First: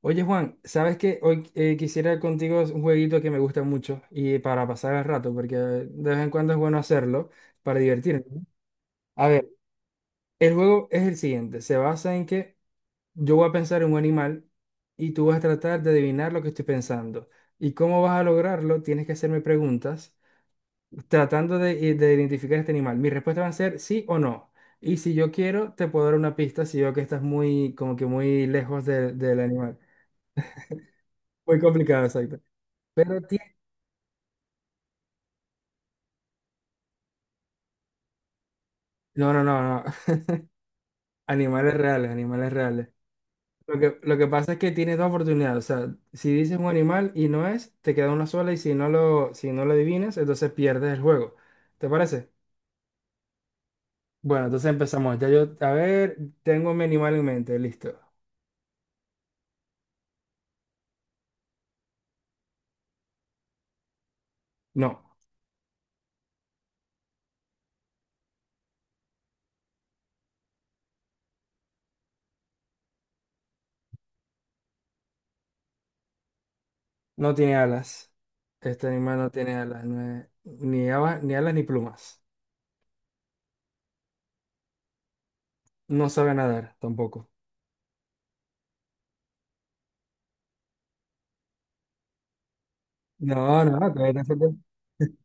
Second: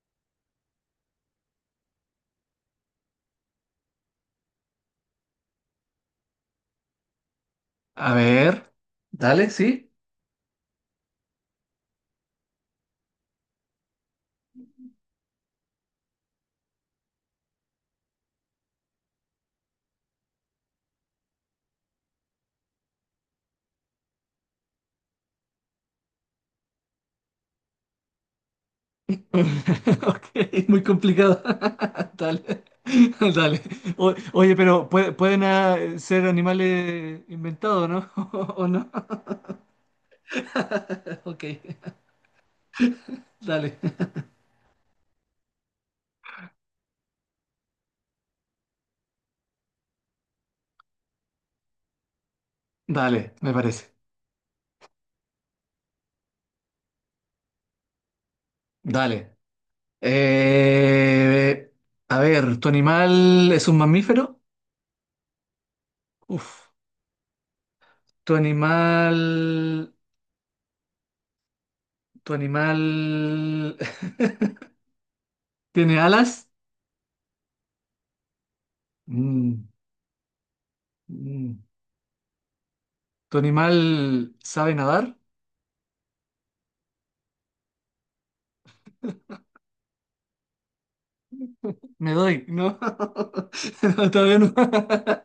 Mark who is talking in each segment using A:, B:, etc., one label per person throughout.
A: Oye Juan, ¿sabes qué? Hoy quisiera contigo un jueguito que me gusta mucho y para pasar el rato, porque de vez en cuando es bueno hacerlo para
B: A
A: divertirme, ¿no?
B: ver,
A: A
B: dale,
A: ver,
B: sí.
A: el juego es el siguiente, se basa en que yo voy a pensar en un animal y tú vas a tratar de adivinar lo que estoy pensando. ¿Y cómo vas a lograrlo? Tienes que hacerme preguntas tratando de identificar este animal. Mis respuestas van a ser sí o no. Y si yo quiero, te puedo dar una pista si veo que estás muy, como que muy lejos de- del animal.
B: Ok, muy complicado.
A: Muy complicado, exacto.
B: Dale,
A: Pero
B: dale. Oye, pero pueden ser animales inventados, ¿no? ¿O no?
A: no, no, no, no.
B: Ok,
A: Animales reales, animales reales. Lo
B: dale.
A: que, lo que pasa es que tienes dos oportunidades. O sea, si dices un animal y no es, te queda una sola y si no lo, si no lo adivinas, entonces pierdes el juego. ¿Te parece?
B: Dale, me parece.
A: Bueno, entonces empezamos. Ya yo, a ver, tengo mi animal en mente, listo.
B: Dale. Eh, a ver, ¿tu animal es un mamífero?
A: No,
B: Uf. ¿Tu animal... ¿Tu animal tiene alas?
A: no tiene alas. Este animal no tiene
B: Mm,
A: alas, no es- ni alas, ni alas
B: mm.
A: ni plumas.
B: ¿Tu animal sabe nadar?
A: No sabe nadar tampoco.
B: Me doy, ¿no?
A: No, no, no,
B: No,
A: todavía te
B: todavía no.
A: falta-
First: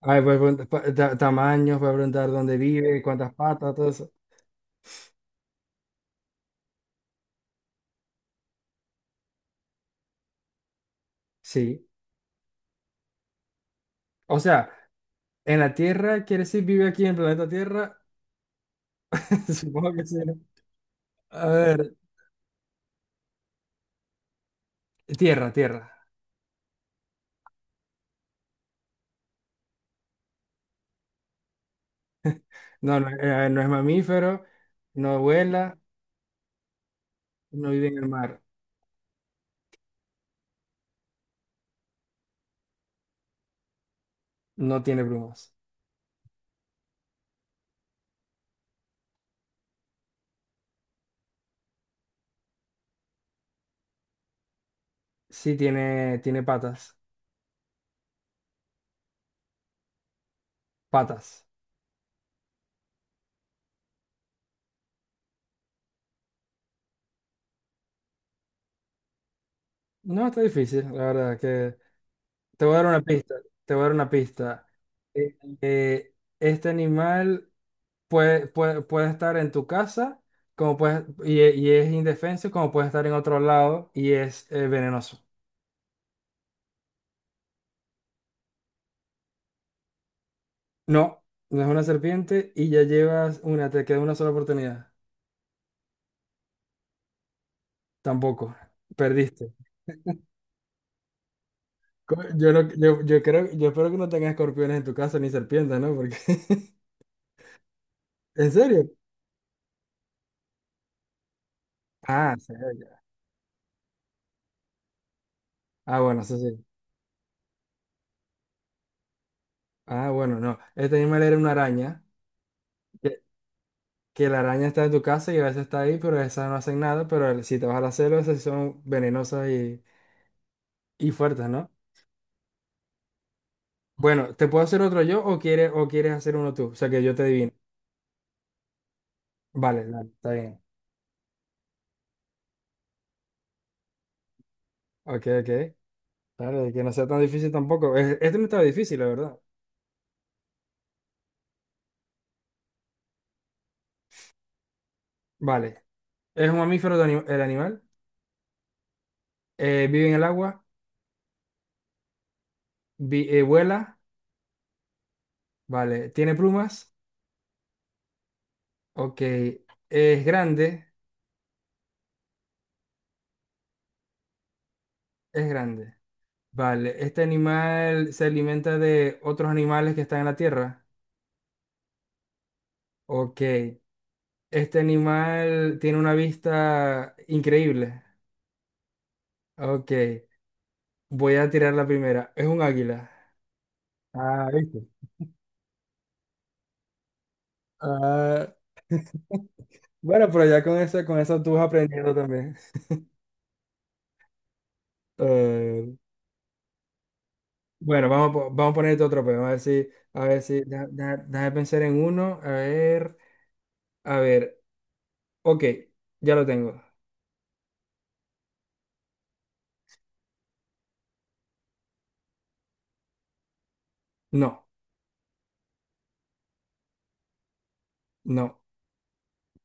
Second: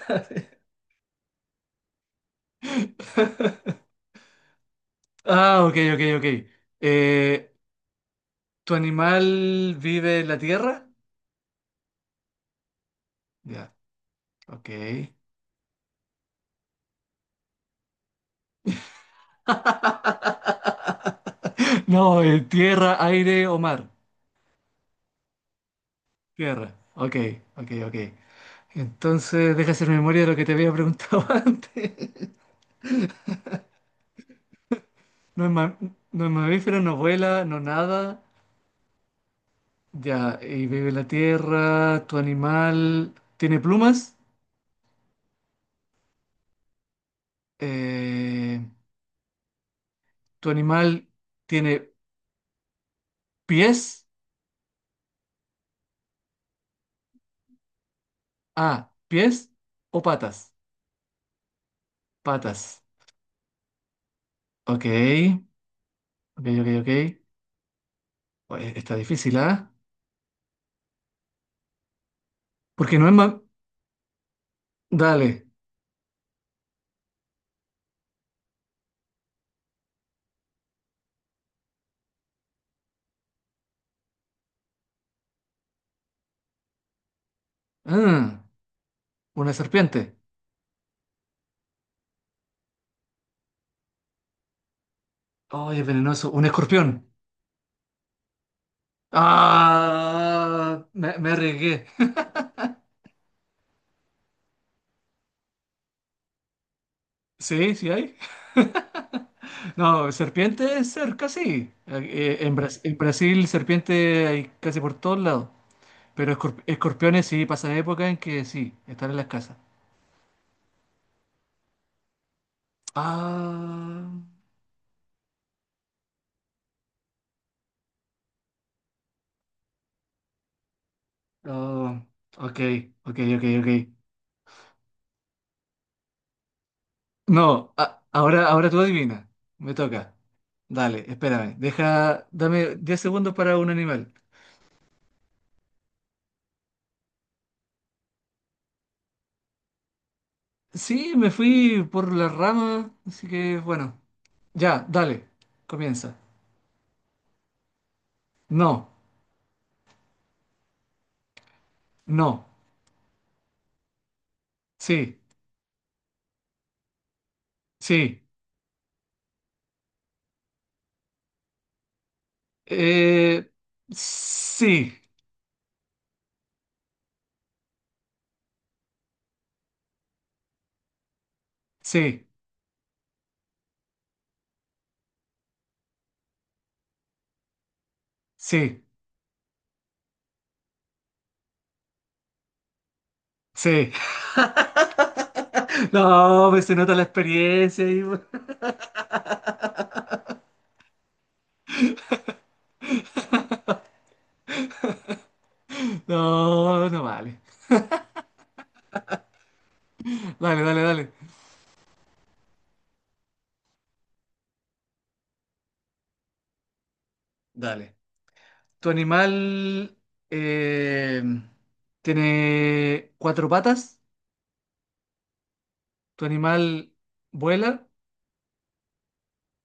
A: Ay, tamaños, voy a preguntar dónde vive, cuántas patas, todo eso.
B: Ah, ok, ok, ok. Eh, ¿Tu animal vive en la tierra?
A: Sí.
B: Ya,
A: O
B: ok.
A: sea, en la Tierra, ¿quiere decir vive aquí en el planeta Tierra? Supongo que sí, ¿no? A ver,
B: No, en tierra, aire o mar.
A: Tierra, Tierra.
B: Tierra. Ok, ok, ok. Entonces, deja hacer memoria de lo que te había preguntado antes.
A: No es mamífero, no
B: No es, ma-
A: vuela,
B: no es mamífero, no vuela, no
A: no vive en el
B: nada.
A: mar,
B: Ya, y vive en la tierra. ¿Tu animal tiene plumas?
A: no tiene plumas.
B: Eh, ¿Tu animal tiene pies?
A: Sí tiene, tiene patas,
B: Ah, ¿pies o patas?
A: patas.
B: Patas. Ok, ok, ok, ok. Oye, está difícil, ¿ah?
A: No, está difícil, la verdad que... Te voy a dar
B: Porque
A: una
B: no es
A: pista,
B: más...
A: te voy a dar una pista.
B: Dale.
A: Eh, este animal puede estar en tu casa como puede, y es indefenso, como puede estar en otro lado y es venenoso.
B: Ah, una serpiente.
A: No, no es una serpiente y ya llevas una, te queda una sola oportunidad.
B: Oye, es venenoso. Un escorpión.
A: Tampoco, perdiste.
B: Ah, me arriesgué.
A: Co- Yo, no- yo creo, yo espero que no tengas escorpiones en tu casa ni serpientes, ¿no? Porque,
B: Sí, sí hay.
A: ¿en serio?
B: No, serpiente cerca, sí.
A: Ah, en serio.
B: En Brasil, serpiente hay casi por todos lados.
A: Ah, bueno,
B: Pero
A: eso sí.
B: escorpiones sí, pasan época en que sí, están en las casas.
A: Ah, bueno, no. Este animal era una araña, que,
B: Ah,
A: que la araña está en tu casa y a veces está ahí, pero esas no hacen nada, pero el- si te vas a la selva, esas sí son venenosas y fuertes, ¿no?
B: oh, ok, ok, ok, ok.
A: Bueno, ¿te puedo hacer otro yo o quieres hacer uno tú? O sea, que yo te adivine.
B: No, ahora, ahora tú adivina. Me
A: Vale, dale,
B: toca.
A: está bien.
B: Dale, espérame. Dame 10 segundos para un animal.
A: Ok, ok. Claro, que no sea tan difícil tampoco. Es- Este no estaba difícil, la verdad.
B: Sí, me fui por la rama, así que bueno. Ya, dale,
A: Vale.
B: comienza.
A: Es un mamífero de ani- el animal.
B: No,
A: Vive en el agua.
B: no,
A: Vuela.
B: sí,
A: Vale. Tiene plumas.
B: sí,
A: Ok. Es grande.
B: eh, sí,
A: Es grande. Vale. Este animal se alimenta de otros animales que están en la tierra.
B: sí,
A: Ok. Este animal tiene una vista increíble.
B: sí,
A: Ok. Voy a tirar la primera. Es un águila.
B: sí.
A: Ah, ¿viste?
B: No, pues se nota la experiencia y...
A: Ah, bueno, pero ya con esa tú vas aprendiendo también. Eh,
B: No, no vale.
A: bueno, vamos, a po- vamos a ponerte otro pero a ver si,
B: Dale, dale, dale.
A: déjame pensar en uno, a ver, ok, ya lo tengo.
B: Dale. ¿Tu animal eh, tiene cuatro patas?
A: No,
B: ¿Tu animal vuela?
A: no,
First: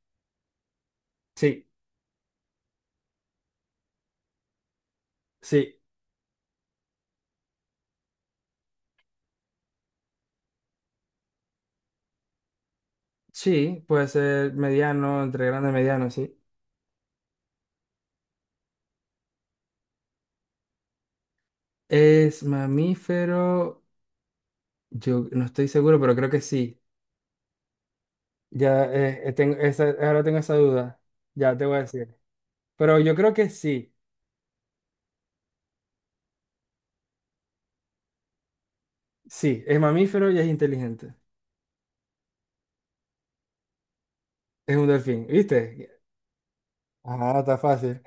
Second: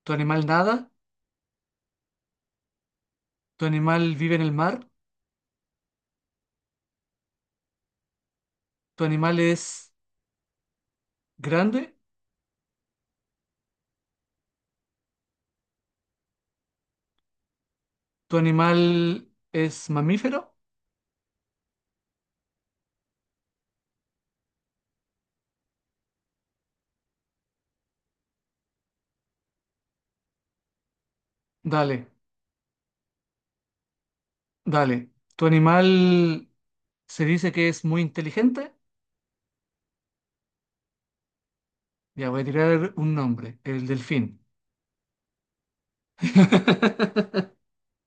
B: ¿Tu animal nada?
A: sí,
B: ¿Tu animal vive en el mar?
A: sí,
B: ¿Tu animal es grande?
A: sí, puede ser mediano, entre grande y mediano, sí.
B: ¿Tu animal es mamífero?
A: Es mamífero, yo no estoy seguro, pero creo que sí. Ya tengo esa, ahora tengo esa duda, ya te voy a
B: Dale,
A: decir. Pero yo creo que sí,
B: dale. ¿Tu animal se dice que es muy inteligente?
A: sí, es mamífero y es inteligente.
B: Ya voy a tirar un nombre, el delfín.
A: Es un delfín, ¿viste? Ah, está fácil.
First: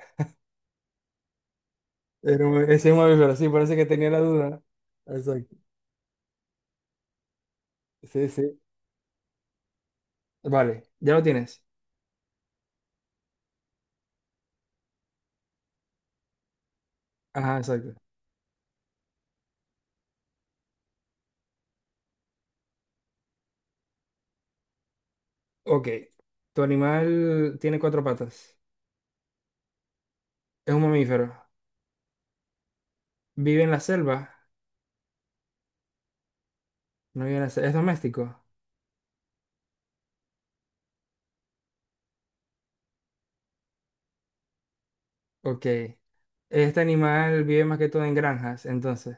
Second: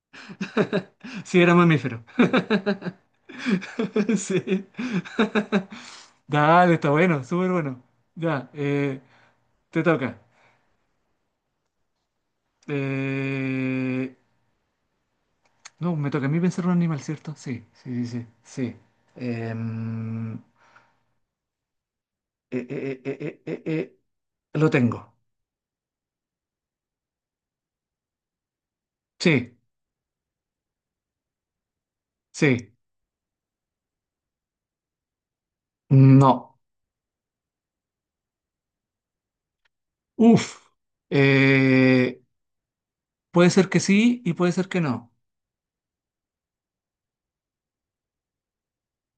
B: Sí, era mamífero.
A: Era un- ese es un mamífero, sí, parece que tenía la duda.
B: Sí.
A: Exacto.
B: Dale, está bueno, súper bueno.
A: Sí,
B: Ya,
A: sí.
B: te toca.
A: Vale, ya lo tienes.
B: Eh, no, me toca a mí pensar un animal, ¿cierto?
A: Ajá,
B: Sí,
A: exacto.
B: sí, sí, sí, sí. Em, eh, eh, eh, eh, eh, eh, eh, lo tengo.
A: Ok. Tu animal tiene cuatro patas.
B: Sí,
A: Es un mamífero.
B: sí.
A: Vive en la selva.
B: No.
A: No vive en la selva. Es doméstico.
B: Uf. Eh, puede ser que sí y puede ser que no.
A: Ok. Este animal vive más que todo en granjas, entonces.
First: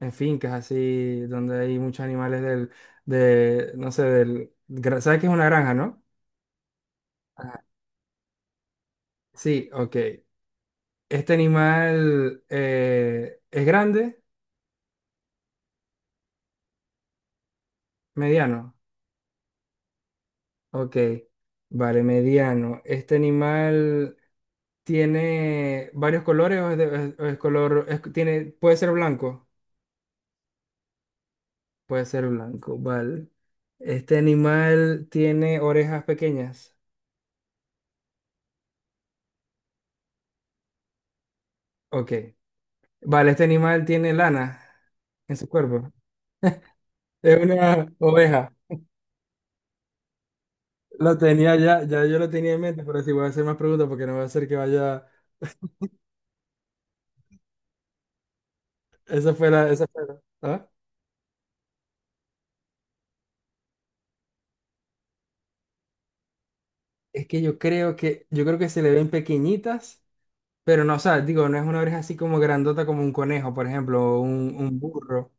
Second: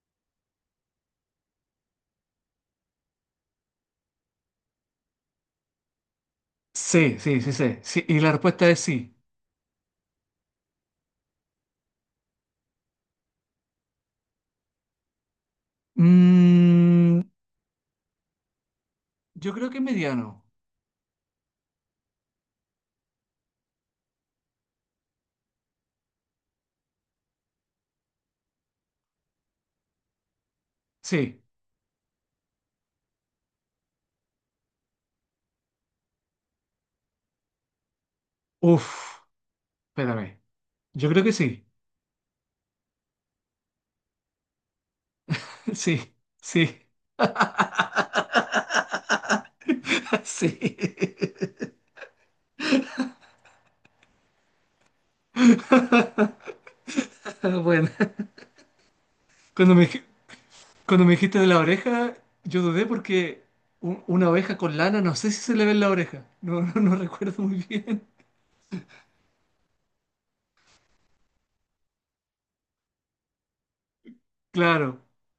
A: En fincas así, donde hay muchos animales del, de, no sé, del, gra- ¿sabes qué es una granja, no?
B: Sí, sí, sí,
A: Ajá.
B: sí, sí. Y la respuesta es sí.
A: Sí, ok. Este animal es grande,
B: Mm,
A: mediano.
B: yo creo que mediano.
A: Ok, vale, mediano. ¿Este animal tiene varios colores o es, o es color, es- tiene, puede ser blanco?
B: Sí.
A: Puede ser blanco, vale. ¿Este animal tiene orejas pequeñas?
B: Uf. Espérame. Yo creo que sí.
A: Ok, vale, ¿este animal tiene lana en su cuerpo?
B: Sí. Sí.
A: Es una oveja.
B: Sí.
A: Lo tenía ya, ya yo lo tenía en mente, pero si voy a hacer más preguntas porque no va a ser que vaya,
B: Bueno, cuando
A: esa
B: me, dij-
A: fue la- ¿ah?
B: cuando me dijiste de la oreja, yo dudé porque una oveja con lana, no sé si se le ve en la oreja. No, no, no
A: Es que
B: recuerdo
A: yo
B: muy
A: creo
B: bien.
A: que, yo creo que se le ven pequeñitas. Pero no, o sea, digo, no es una oreja así como grandota como un conejo, por ejemplo, o un
B: Claro,
A: burro.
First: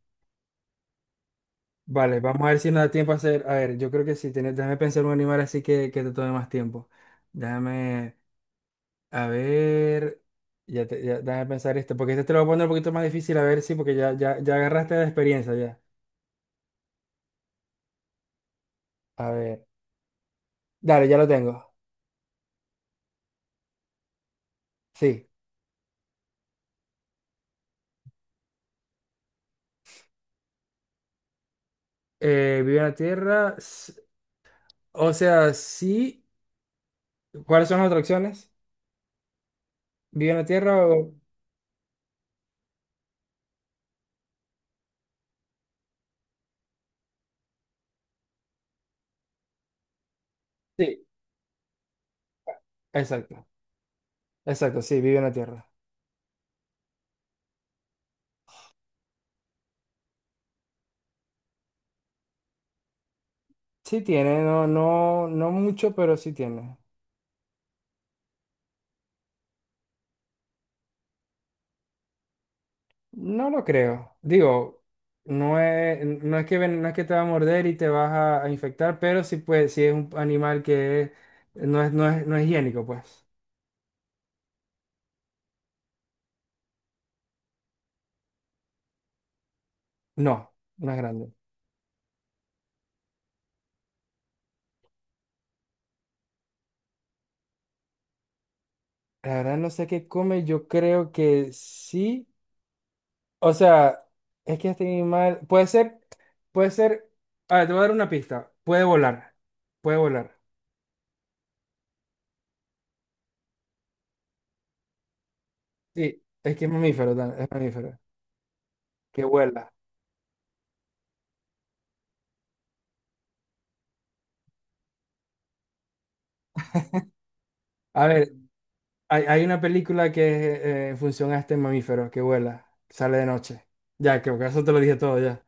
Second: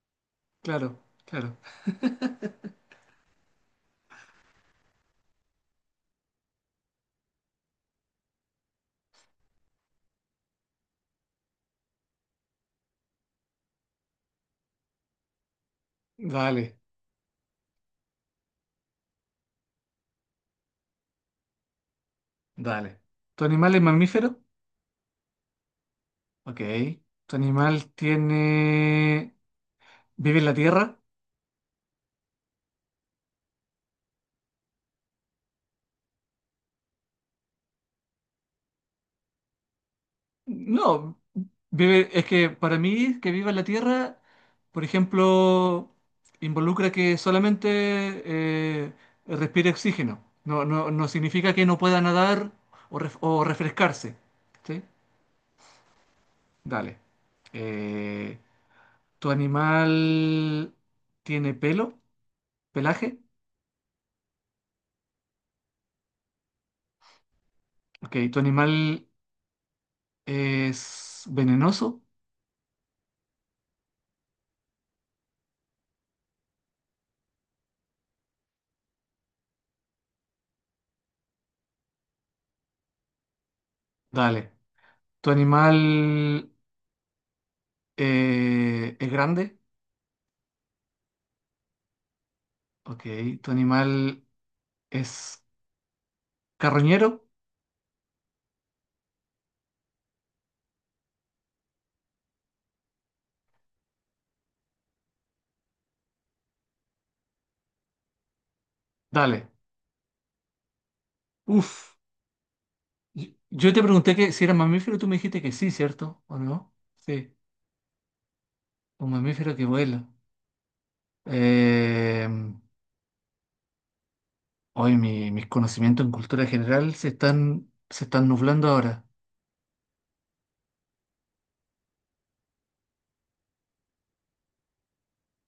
B: claro, claro.
A: Vale, vamos a ver si nos da tiempo a hacer. A ver, yo creo que sí, tiene- déjame pensar un animal así que te tome más tiempo. Déjame, a ver, ya, te- ya- déjame pensar este, porque este te lo voy a poner un poquito más difícil, a ver, sí, porque ya, ya, ya agarraste la experiencia ya.
B: Dale,
A: A ver, dale, ya lo tengo.
B: dale. ¿Tu animal es mamífero?
A: Sí.
B: Ok. ¿Tu animal tiene... ¿vive en la tierra?
A: Vive en la tierra, s- o sea, sí. ¿Cuáles son las otras opciones? ¿Vive en la tierra o...?
B: No, vive, es que para mí que viva en la Tierra, por ejemplo, involucra que solamente respire oxígeno. No, no,
A: Sí.
B: no significa que no pueda nadar o, o
A: Exacto.
B: refrescarse.
A: Exacto,
B: ¿Sí?
A: sí, vive en la Tierra.
B: Dale. Eh, ¿Tu animal tiene pelo? ¿Pelaje?
A: Sí tiene, no, no, no mucho, pero sí tiene.
B: Ok, ¿tu animal es venenoso?
A: No lo creo. Digo, no es, no es que ven- no es que te va a morder y te vas a infectar, pero sí puede, sí es un animal que es- no es, no es, no es higiénico, pues.
B: Dale. ¿Tu animal es grande?
A: No, no es grande.
B: Ok, ¿tu animal ¿es carroñero?
A: La verdad no sé qué come, yo creo que sí. O sea, es que este animal puede ser, puede ser. A ver, te voy a dar una pista. Puede volar.
B: Dale.
A: Puede volar.
B: Uf. Yo te pregunté que si era mamífero, tú me dijiste que sí,
A: Sí,
B: ¿cierto? ¿O
A: es que es
B: no?
A: mamífero, tan-
B: Sí.
A: es mamífero.
B: Un
A: Que
B: mamífero que
A: vuela.
B: vuela. Eh, hoy mis conocimientos en cultura general se
A: A
B: están
A: ver,
B: nublando ahora.
A: hay una película que es en función a este mamífero que vuela, sale de noche. Ya, creo que eso te lo dije todo ya.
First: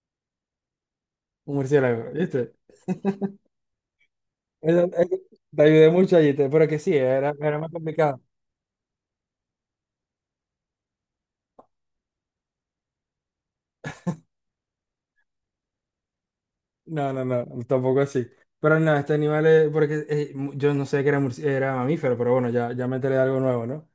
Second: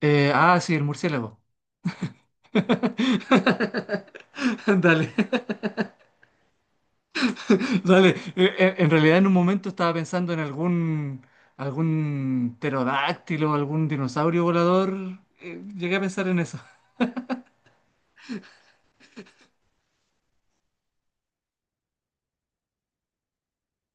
B: Sí, el murciélago.
A: Un murciélago, ¿viste? Eso-
B: Dale.
A: eso- te ayudé mucho allí, te- pero que sí, era, era más
B: Dale.
A: complicado.
B: En realidad en un momento estaba pensando en algún pterodáctilo, algún dinosaurio volador. Llegué a pensar en eso.
A: No, no, no, tampoco así. Pero no, este animal es, porque mu- yo no sé que era, murci- era mamífero, pero bueno, ya, ya me métele algo nuevo, ¿no?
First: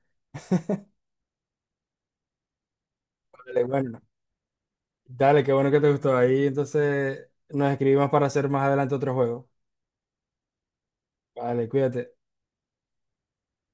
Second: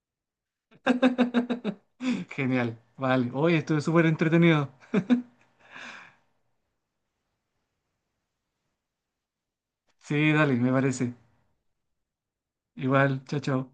B: Genial, vale. Hoy
A: Dale,
B: estuve
A: bueno,
B: súper entretenido.
A: dale, qué bueno que te gustó. Ahí entonces nos escribimos para hacer más adelante otro juego.
B: Sí, dale, me parece.
A: Vale, cuídate.
B: Igual, chao, chao.